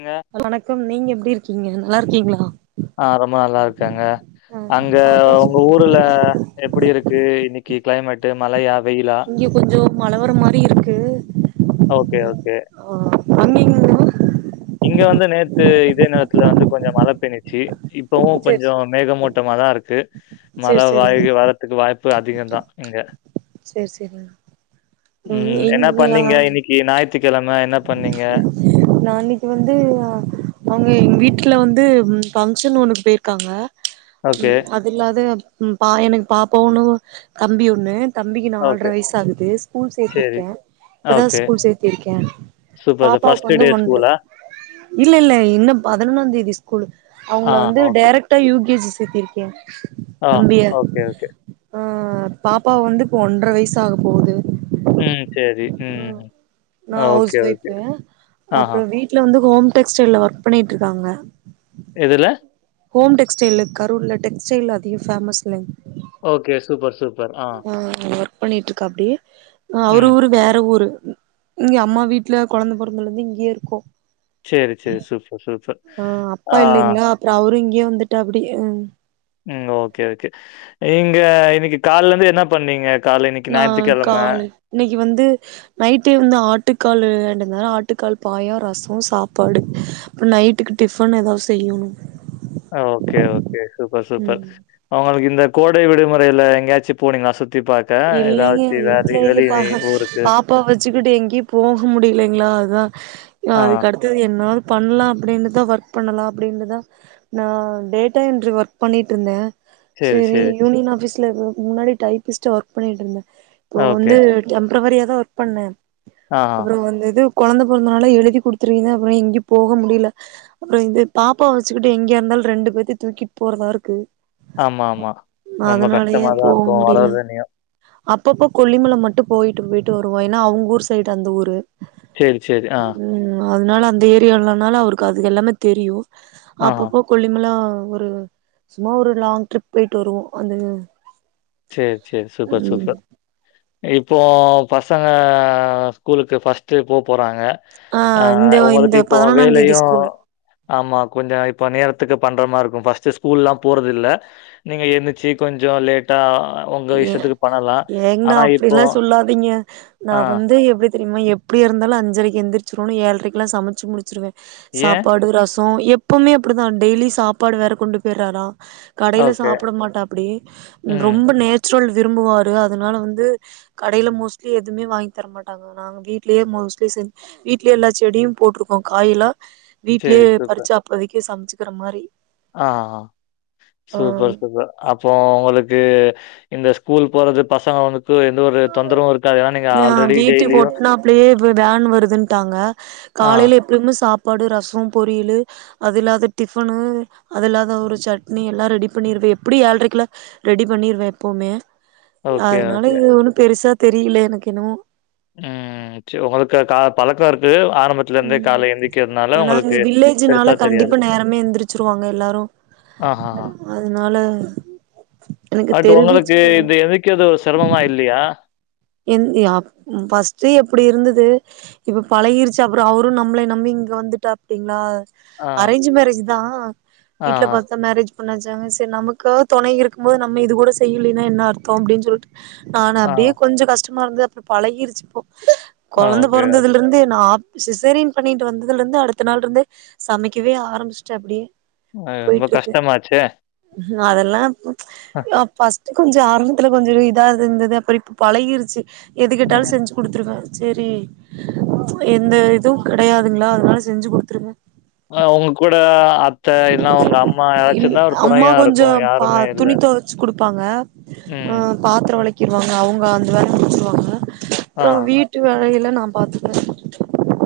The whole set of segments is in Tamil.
ங்க. வணக்கம் நீங்க எப்டி இருக்கீங்க நல்லா இருக்கீங்ளா அ ரொம்ப நல்லா இருக்கங்க அங்க சாப்ட்டாச்சு உங்க ஊருல எப்படி இருக்கு இன்னிக்கு கிளைமேட்டு மலயா இங்க கொஞ்சோ மல வர மாரி இருக்கு ஓகே ஓகே ஆ அங்கீங்களா இங்க வந்து நேத்து இதே நேரத்துல வந்து கொஞ்சொ மழ பேஞ்சிச்சி இப்பவு சேரி கொஞ்சொ சேரி மேகமூட்டமாதா இருக்கு மழ சேரி வாய் சேரிங்க வர்றத்துக்கு வாய்ப்பு அதிகந்தா இங்க [inaudible] சேர் சேரிணா உம் என்ன பண்ணீங்க இன்னக்கி ஞாயித் த்திக்கெழம என்ன பண்ணீங்க இங்க வந்து அவுங்க எங்க வீட்ல வந்து ஃபங்க்ஷன் ஒன்னுக்கு போயிருக்காங்க ஓகே, உம் அது இல்லாத ம் பா எனக்கு பாப்பா ஒன்னு தம்பி ஒண்ணு தம்பிக்கு நால்ர ஓகே. வயசாகுது ஸ்கூல் சரி. சேத்திருக்கே இப்பதா ஓகே. ஸ்கூல் சேத் கே சூப்பர் சார். பாப்பாவுக்கு ஃபர்ஸ்ட் வந்து டே ஒன்ர ஸ்கூலா? இல்ல இல்ல இன்னு பதினொன்னாந் தேதி ஸ்கூலு ஆ அவுங்கள வந்து ஓகே. டேரக்டா யு கே ஜி சேத்திருக்கே ஆ ஓகே ஓகே பாப்பாவ வந்து இப்ப ஒன்ர வயசாக போகுது ம் சேரி நா ஹவுஸ் வைஃபு ஆஹா. அப்றோ வீட்ல வந்து ஹோம் டெக்ஸ்டைல்ல ஒர்க் பண்ணிட்ருக்காங்க எதுல ஹோம் டெக்ஸ்டைல்ல கரூர்ல டெக்ஸ்டைல் அதிக ஃபேமஸ்ல்லேங் ஓகே சூப்பர் சூப்பர் ஆ பண்ணிட்ருக்காப்புடி அவ்ரு ம். ஊரு வேற ஊரு இங்க அம்மா வீட்ல கொழந்த பொறந்தலேந்து இங்கேயே இருக்கோ சேரி சேரி சூப்பர் சூப்பர் ஆ அப்பா ஆ. இல்லைங்ளா அப்றோ அவ்ரு இங்கயே வந்துட்டாப்புடி அ உம் ஓகே ஓகே நீங் க இன்னக்கி கால்லேந்து என்னா பண்ணீங்க காலைல இன்னைக்கு நா ஞாயித்துக்கிழமை. கால இன்னக்கி வந்து நைட்டு வந்து ஆட்டுக் காலு வாய்ண்ட்டு வந்தனால ஆட்டுக்கால் பாயா ரசொ சாப்பாடு அப்றோ நைட்டுக்கு டிஃபனு ஏதாவ்து செய்யணு அ ஓகே ஓகே சூப்பர் சூப்பர் ம் உங்களுக்கு இந்த கோடை விடுமுறையில எங்கேயாச்சும் போனீங்கலா சுத் இல்லைங்க வீட்லயே பா ஊருக்கு? பாப்பா வச்சுக்கிட்டு எங்கேயு போக முடியலைங்களா அதுதா ஆ. அதுக்கு அடுத்தது என்னா பண்ணலா அப்படின்னு தா ஒர்க் பண்ணலா அப்படின்டு தா நா டேட்டா என்ட்ரி ஒர்க் பண்ணிட்டு இருந்த சரி யூனியன் ஆஃபிஸ் க்கு முன்னாடி டைப்பிஸ்ட் ஆ ஒர்க் பண்ணிட்டருந்தே இப்போ ஓகே. வந்து டெம் ப்ரவரியா தா ஒர்க் பண்ணே ஆஹா. அப்புற வந்து இது கொழந்த பொறந்தனால எழுதி குடுத்துருவீங்க அப்புற எங்கியு போக முடியல அப்புற இந்த பாப்பா வச்சுக்கிட்டு எங்கயா இருந்தாலு ரெண்டு பேத்தையு தூக்கிட்டு போறதா இருக்கு ஆமா ஆமா ரொம்ப அதனாலயே கஷ்டமாதா போக இருக்கு முடியல வளரந்துனியு அப்பப்போ கொல்லிமல மட்டு போயிட்டு போயிட்டு வருவோ ஏன்னா அவுங்கூர் சைடு அந்த ஊரு ச்சேரி ச்சேரி ஆ ம் அதனால அந்த ஏரியானால அவருக்கு அது எல்லாமே தெரியும் ஆஹா. அப்பப்போ கொல்லிமல ஒரு சும்மா ஒரு லாங் ட்ரிப் போயிட்டு வருவோ அந்த ச்சேரி ச்சேரி சூப்பர் ம் சூப்பர் இப்போ பசங்க ஸ்கூலுக்கு ஃபர்ஸ்ட்டு போ போறாங்க ஆ இந்த உங்களுக்கு இந்த இப்போ பதினொன்னாந் தேதி வேலையு ஸ்கூலு ஆமா கொஞ்ச இப்ப நேர இதுக்கு பண்றமாரி இருக்கு ஃபஸ்ட் ஸ்கூல் எல்லா போறதில்லை நீங்க எந்துரிச்சு கொஞ்ச லேட் டா ஏ ஏங்னா இப்போ அப்படிலா சொல்லாதீங்க நா ஆ வந்து எப்படி தெரியுமா எப்புடியா இருந்தாலு அஞ்சரைக்கு எந்துரிச்சரோனு ஏழ்ரைக்கலா சமைச்சு முடிச்சுடுவே ஏன்? சாப்பாடு ரச ஓ எப்பவுமே அப்படிதா டெய்லி சாப்பாடு வேற கொண்டு போயிடறாரா கடையில ஓகே. சாப்பிட மாட்டாப்படி ம். ரொம்ப நே ல் விரும்புவாரு அதனால வந்து கடையில மோஸ்ட்லி எதுமே வாங்கி தரமாட்டாங்க நாங்க வீட்லயே மோஸ்ட்லி செஞ் வீட்லே எல்லா செடியு போட்டிருக்கோ காயல்லா சரி வீட்லயே சூப்பர். பறிச்சு அப்போதைக்கே சமைச்சு இருக்கற மாரி ஆ ஆ சூப்பர் சூப்பர் அப்போ உங்களுக்கு கு இந்த ஸ்கூல் போறது பசங்க வந்து ஆஹ் வீட்டுக்கு டெய்லியும் ஒட்னாப்லயே இ வேன் வருதுன்ட்டாங்க ஆ. காலையில எப்புமே சாப் பாடு ரச பொரியலு அது இல்லாத டிஃபனு அது இல்லாத ஒரு சட்னி எல்லா ரெடி பண்ணிருவே எப்டியு ஏழ்ரைக்கலா ரெடி பண்ணிருவே எப்பவுமே ஓகே, ஓகே. அதனால இது ஒன்னு பெரிசா தெரியல எனக்கு என்னவோ து ம் ஏன்னா இங்க பெருசா வில்லேஜ்னால தெரியாது. கண்டிப்பா நேரமே எந்திரிச்சிருவாங்க எல்லாரு ஆஹஹா! அதனால எனக்கு பட் உங்களுக்கு தெரிவிச்சுக்கல இது எந்திரிகிறது செரமமா இல்லயா? எந் அப் ம், ஃபஸ்டு எப்டி இருந்துது இப்ப பழகிருச்சு அப்பறோ அவரும் நம்பள நம்பி இங்க வந்துட்டாப்புடிங்களா ஆ, அரேஞ்ச் மேரேஜ் தா ஆ, வீட்ல பாத்துதா மேரேஜ் பண்ண வச்சாங்க சேரி நமக்காது தொணை இருக்கும்போது நம்ம இது கூட செய்யிலின்னா என்ன அர்த்தோ அப்டின்னு சொல்லிட்டு நானு ஆ, ஆ. அப்டியே கஷ்டமா இருந்தது அப்புற பழகிருச்சு இப்போ கொழந்த ஓகே. பொறந்ததுல இருந்தே நா சிசேரியன் பண்ணிட்டு வந்ததுல்ருந்து அடுத்த நாள் இருந்தே சமைக்கவே ஆரம்பிச்ட்ட அப்டி அ ரொம்ப கஷ்டமாச்சே அதெல்லா ஆ ஃபஸ்ட் கொஞ்ச ஆரம்பத்துல கொஞ்ச இதா இருந்துது அப்புற இப்ப பழகிருச்சு எது கேட்டாலு ம். செஞ்சு குடுத்துருவ செரி எந்த இதுவு கெடையாதுங்ளா அதனால செஞ்சு குடுத்துருவ அ உங்க கூட அத்தை இல்லனா உங்க அம்மா இல் யாராச்சும் இருந்தா ஒரு அம்மா துணையா கொஞ்ச இருக்கும். பா யாருமே இல்ல. துணி தொவச்சு குடுப்பாங்க ஆ ம். பாத்திர வெளக் கிருவாங்க அவங்க அந்த வேலய முடிச்சுருவாங்க ஆ. நா வீட்டு வேலையெல்லா நா பாத்துக்கற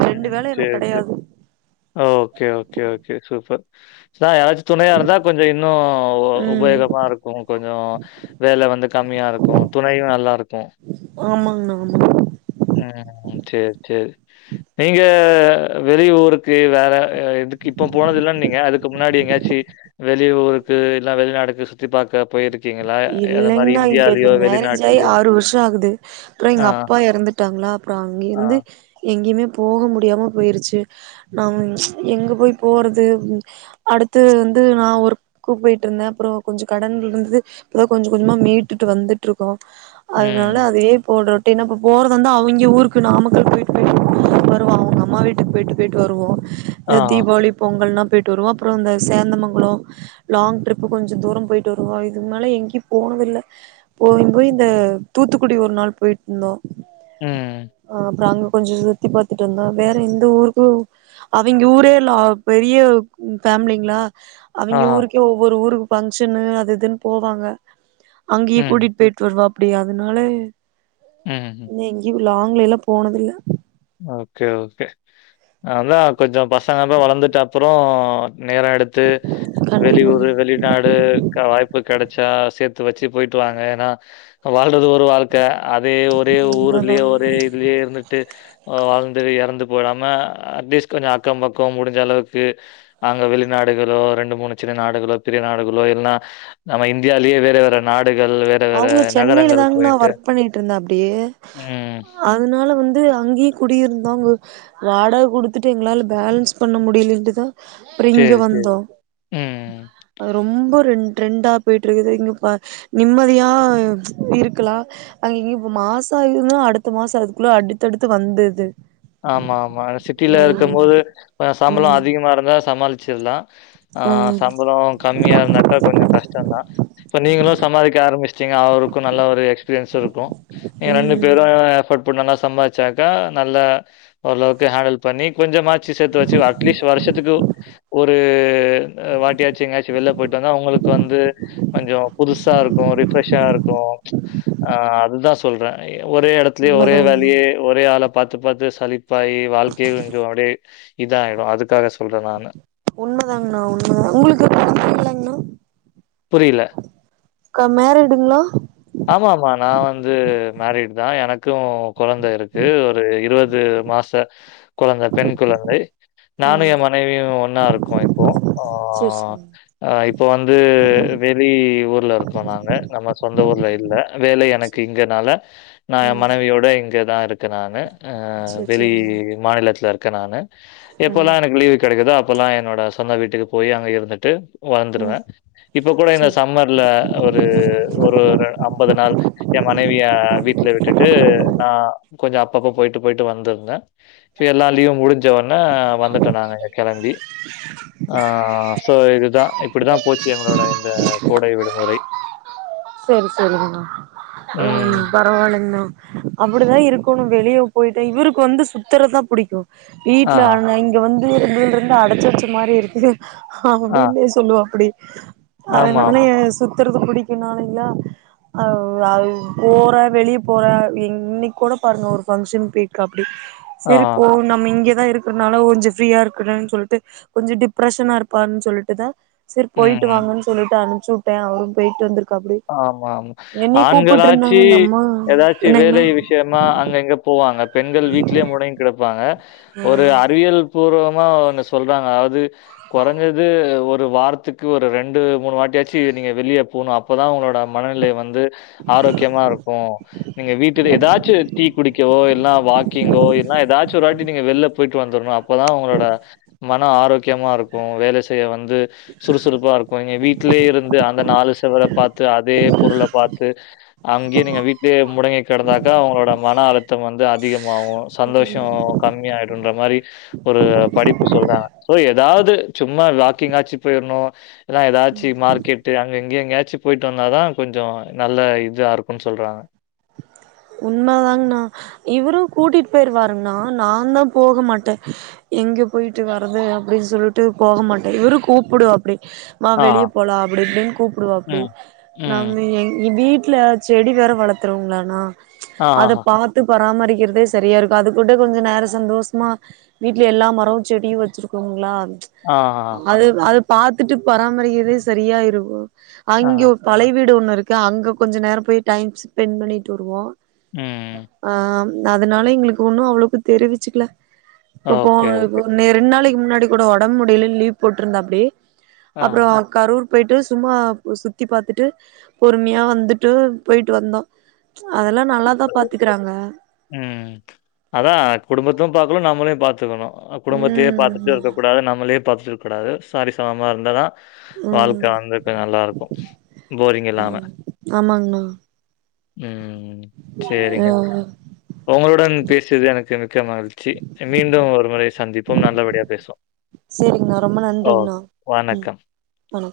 ம் சேர் சேர் ஓகே ஓகே ஓகே சூப்பர் அதா யாராச்சு துணையா இருந்தா கொஞ்ச இன்னு ம் உபயோகமா இருக்கு கொஞ்ச வேல வந்து கம்மியா இருக்கு துணையு நல்லாருக்கு ஒண்ணு ஒண்ணு ம் சேர் சேர் நீங்க வெளியூருக்கு வேற எதுக்கு இப்ப போனது இல்லன்னிங்க அதுக்கு முன்னாடி எங்காச்சி வெளியூருக்கு இல்ல வெளிநாடுக்கு சுத்தி பாக்க இல்லைங்னா இங்க இந்த மேரேஜ் ஆயி வெளிநாட்டுலயோ? ஆறு வருஷ ஆகுது அப்புற ஆ, எங்கப்பா எறந்துட் டாங்ளா அப்புற ஆ. அங்கிருந்து எங்கிமே போக முடியாம போயிருச்சி நா எங்க போய் போறது அடுத்து வந்து நா ஒர்க்கு போய்ட்ருந்த அப்பறோ கொஞ்சொ கடன் ருந்துது இப்பதா கொஞ்ச கொஞ்சமா மீட்டுட்டு வந்துட்ருக்கோ ம். அதுனால அதையே போட ட்டினா இப்போ போறது வந்து அவிங்க ஊருக்கு நாமக்கல் போய்ட்டு போய்ட்டு வருவா அவுங்க அம்மா வீட்டுக் போய்ட்டு போய்ட்டு வருவோ எ ஆஹா. தீபாவளி பொங்கல்னா போயிட்டு வருவோ அப்பறோ அந்த சேந்தமங்கலொ லாங் ட்ரிப்பு கொஞ்சொ தூரம் போயிட்டு வருவோ இதுக்கு மேல எங்கேய் போனதில்ல போயிம் போயிம் இந்த தூத்துக்குடி ஒரு நாள் போயிட்டந்தோ ம். ஆ ப்ராங்கு கொஞ்சொ சுத்தி பாத்துட்டு வந்தோ வேற எந்த ஊருக்கு அவிங்க ஊரே லா பெரிய ஃபேமிலிங்ளா அவிங்க ஆஹா. ஊருக்கே ஒவ்வொரு ஊருக் ஃபங்ஷனு அது இதுன் போவாங்க அங்கயே ம். கூட்டிட்டு போயிட்ருந்தாரு அப்டி அதுனால ம். நீங்கிப் லாங்லா போனதுல்ல ஓகே ஓகே அதா கொஞ்ச பசங்களு வளந்துட்ட அப்றோ நேர எடுத்து கண்டிப்பாங்க வெளியூறு வெளிநாடு க்கா வாய்ப்பு கெடைச்சா சேத்து வச்சு போயிட்டு வாங்க ஆனா இப்ப வாழ்றது ஒரு வாழ் க்க அதே ஒரே ஊருக்குள்ளே உண்மதாங்க ஒரே இதுலே இருந்துக்ட்டு வாழ்ந்து எறந்து போகாம அட்லீஸ்ட் கொஞ்ச அக்க பக்க முடிஞ்சளவுக்கு அங்க வெளிநாடுகளோ ரெண்டு மூணு சின்ன நாடுகளோ பெரிய நாடுகளோ இல்னா நம்ம இந்தியாலே வேற வேற நாட் அவ்ங்க சென்னைல தாங்ணா ஒர்க் பண்ணிட்ருந்தாப்டி ம். அதனால வந்து அங்கே குடி இருந்தோனுவை வாடக குடுத்துட்டு எங்களால பேலன்ஸ் பண்ண முடியலைன்ட்டு தா அப்ற இங்க சரி, சரி. வந்தோ ம். அது ரொம்ப ரொம் ட்ரெண்டா போயிட்டு இருக்குது இங்கப்பா நிம்மதியாக இருக்கலா அங்கிங்கயு மாசா இருந்த அடுத்த மாச அதுக்குள்ள அடுத்தடுத்து வந்துது ஆமா ஆமா சிட்டில இருக்கும் போது ஆ ம் சம்பள அதிகமா இருந்தா சமாளிச் [unintelligible] ஆஹ் ம் சம்பளோ கம்மியா இருந்தாக்கா கொஞ்சோ கஷ்டம்தான் இப்ப நீங்களும் சம்பாதிக்க ஆரம்பிச் ட்டிங்க அவருக்கும் நல்ல ஒரு எக்ஸ்பீரியன்ஸ் இருக்கு நீங்க ரெண்டு ம் பேரும் எஃபர்ட் போட் நல்லா சம்பாதிச்சாக்கா நல்ல ஓரளவுக்கு ஹேண்டல் பண்ணி கொஞ்சமாச் ச்சி சேர்த்து வச்சு அட்லீஸ்ட் வருஷத்துக்கு ஒரு க்கு வாட்டியாச்சு எங்கயாச்சு வெள்ல போய்ட்டு வந்தா அவங்களுக்கு வந்து கொஞ்சோ புதுசா இருக்கும் ரிஃப்ரெஷ்ஷா இருக்கும் ப்ச் ஆ அதுதான் சொல்றே ஒரே எடத்துலயே ஒரே உண்மதா உண்ம வேலயே ஒரே ஆலப் பாத்து பாத்து சலிப்பாயி வாழ்க்கையே கொஞ்சோ அப்படியே இதாயிடும் அதுக்காக சொல்றேன் நானு உண்மதாங்ண்ணா உண்மைதா உங்களுக்கு படிப்பில்லைங்ண்ணா புரியல. க்கா மேரிடுங்களா ஆமா ஆமா நான் வந்து மேரிட்தான் எனக்கு கும் கொழந்த இருக்கு ஒரு இருவது மாச கொழந்த பெண் கொழந்தை நானும் ம் என் மனைவியும் ஒன்னா இருக்கோம இப்போ சேரி சேரிங்க ஆஆ இப்போ வந்து வெளி ஊர்ல இருக்கோ நாங்க நம்ம சொ அந்த ஊர்ல இல்ல வேலை எனக்கு இங்கனால நான் என் ம் மனைவியோட இங்கதான் இருக்க நானு அஹ் சேரி வெளி சேரிங்க மாநிலத்துல இருக் க்க நானு எப்பொல்லா ம் எனக்கு லீவு கிடைக்குதோ அப்பெல்லாம் என்னோட சொந்த வீட்டுக்கு போய் அங்க இருந்துட்டு ம் வந்துருவேன் இப்ப கூட இந்த சேரி சம்மர்ல ஒரு ஒரு அம்பது நாள் என் மனைவிய வீட்ல விட்டுட்டு நான் கொஞ்சோ அப்பப்ப போயிட்டு போயிட்டு வந்திருந்தேன் இப்ப எல்லாம் லீவும் முடிஞ்சோன்ன வந்துட்டோம் நாங்க இங்க கிளம்பி ஆஹ்ஹ் சோ இதுதான் இப்டிதான் போச்சி எங்களோட இந்த கோடை விடுமுறை செரி செரிங்கண்ணா ம். உம் பரவால்லிங்கண்ணா அப்டிதான் இருக்கோணு வெளியவ் போயிட்டே இவருக்கு வந்து சுத்தரதான் புடிக்கும் வீட்ல ஆஹா. ஆனா இங்க வந் இதில்ருந்தா அடச்சி வச்ச மாரி இருக்குது ஹ ஹ ஆ. அப்படின்னே சொல்லுவாப்டி அத ஆமா, நானே ஆமா. சுத் துருது புடிக்குனாலெ [unintelligible] அ போறே வெளியே போறே என்னைக்கு கூட பாருங்க ஒரு பங்க்ஷன் பேயிரு ஆஹா. செரிப்போ நம்ம இங்க இருக்கற்னால கொஞ்சோ ஃப்ரீயா இருக்கணுனு சொல்ட்டு கொஞ்சோ டிப்ரஷனா இருப்பான் சொல்ட்டு தா செரி ம், போயிட்டு ம். வாங்கன்னு சொல்லிட்டு அனுப் சுப்ட்டே அவரு போயிட்டு வந்துருக்காங் ஆமா ஆமா இருந்தாங்க ஆண்காலாச்சி அந்த அம்மா ஏதாச்சி என்னங்கன்னா வேலை விஷியமா அங்க இங்க போவாங்க பெண்கள் வீட்லயே மொடங் கெடப்பா ங்க ஒரு ம் அறிவியல் பூர்வம் மா ஒன்னு சொல்றாங்க அதாவது கொறஞ்சது ஒரு புரோ வாரத்துக்கு ஒரு ரெண்டு மூணு வாட்டியாச்சி நீங்க வெளியே போணு அப் இப்பதா உங்களோட மனநிலை வந்து ஆரோக்கியமா இருக்கு நீங்க வீட்டுது ஏதாச்சு டி குடிக்கவோ எல்லா வாக்கிங்கோ என்ன ஏதாச்சி ஒரு வாட்டி நீங்க வெள்ள போயிட்டு வந்தர்னு அப்பதா உங்களோட மன ஆரோக்கியமா இருக்கு வேல செய்ய வந்த் து சுறுசுறுப்பா இருக்கு இங்க வீட் வீட்லயே இருந்து அந்த நாலு [unintelligible] பாத்து அதே பொருள பாத்து அங்கயே நீங்க வீட்லயே முடங்கி கிடந்தாக்க அவுங்களோட மன அழுத்த வந்து அதிக மாவு சந்தோஷ ம் மாவு கம்மியாயிடுன்ற மாரி ஒரு படிப்பு சொல்றாங்க சோ ஏதாவது சும்மா வாக்கிங்காச்சு போயிரணு என்ன ஏதாச்சு மார்க்கெட்டு அங்க இங்க எங்கயாச்சு போயிட்டு வந்தாதா கொஞ்சோ நல்ல இதா இருக்குன் சொல்றாங்க உண்மதாங்ணா இவரு கூட்டிட்டு போயிருவாருங்ணா நா தா போக மாட்டே எங்க போயிட்டு வர்றது அப்படின் சொல்ட்டு போக மாட்டே இவரு கூப்புடுவாப்பிடி மா ஆஹா. வெளியே போலா அப்படி இப்டின்னு கூப்பிடுவாப்டி ம். ம். நம்ம எங் வீட் வீட்ல செடி வேற வளத் ற்றுருவ்ங்களானா அத ஆஹாஹா. பாத்து பராமரிக்கிறதே செரியா இருக்கு அது கூட கொஞ்சோ நேர சந்தோஷமா வீட்ல எல்லா மரோ செடியு வச்சிருக்கோங்களா ஆஹாஹா. அது அது பாத்துட்டு பராமரிக்கறதே செரியா இருக்கு ஆஹா. அங்யு பழய வீடு ஒண்ணு இருக்கு அங்க கொஞ்ச நேரோ போய் டைம் ஸ்பென் பண்ணிட்டு வருவோ உம் அதனால எங்களுக்கு ஒன்னு அவ்ளோக்கு தெரிவிச்சுக்கல இப்ப போ ஓகே, ஓகே. ரெண் நாளைக் க்கு முன்னாடி கூடோ ஒடம்பு முடியலனு லீவ் போட்டிருந்தாப்டி அப்றோ கரூர் பொய்ட்டு சும்மா சுத்தி பாத்துட்டு பொறும்யா வந்துட்டு பொயிட்டு வந்தோ அதெல்லா நல்லாதான் பாத்துக்குறாங்க உம் அதா குடும்பத்தும் பாக்லு நம்மளையும் பாத்துக்கணும் அ குடும்பத்தையே பாத்துட்டு ம் இருக்க கூடாது நம்மளையும் பாத்துட்ருக்க கூடாது சாரி சமமா இருந்ததா ம் வாழ்க்க வந்துட்டு நல்லாருக்கு போரிங் இல்லாம ம் ஆமாங்கண்ணா உம் ஆ சேரிங்க ஒங்களுடன் பேசியது எனக்கு மிக்க மகிழ்ச்சி மீண்டும் ஒரு முறை சந்திப்போம் நல்லபடியா பேசுவோம் சேரிங்ணா ரொம்ப ஓ! நன்றிங்ண்ணா உம் வணக்கம். ஆ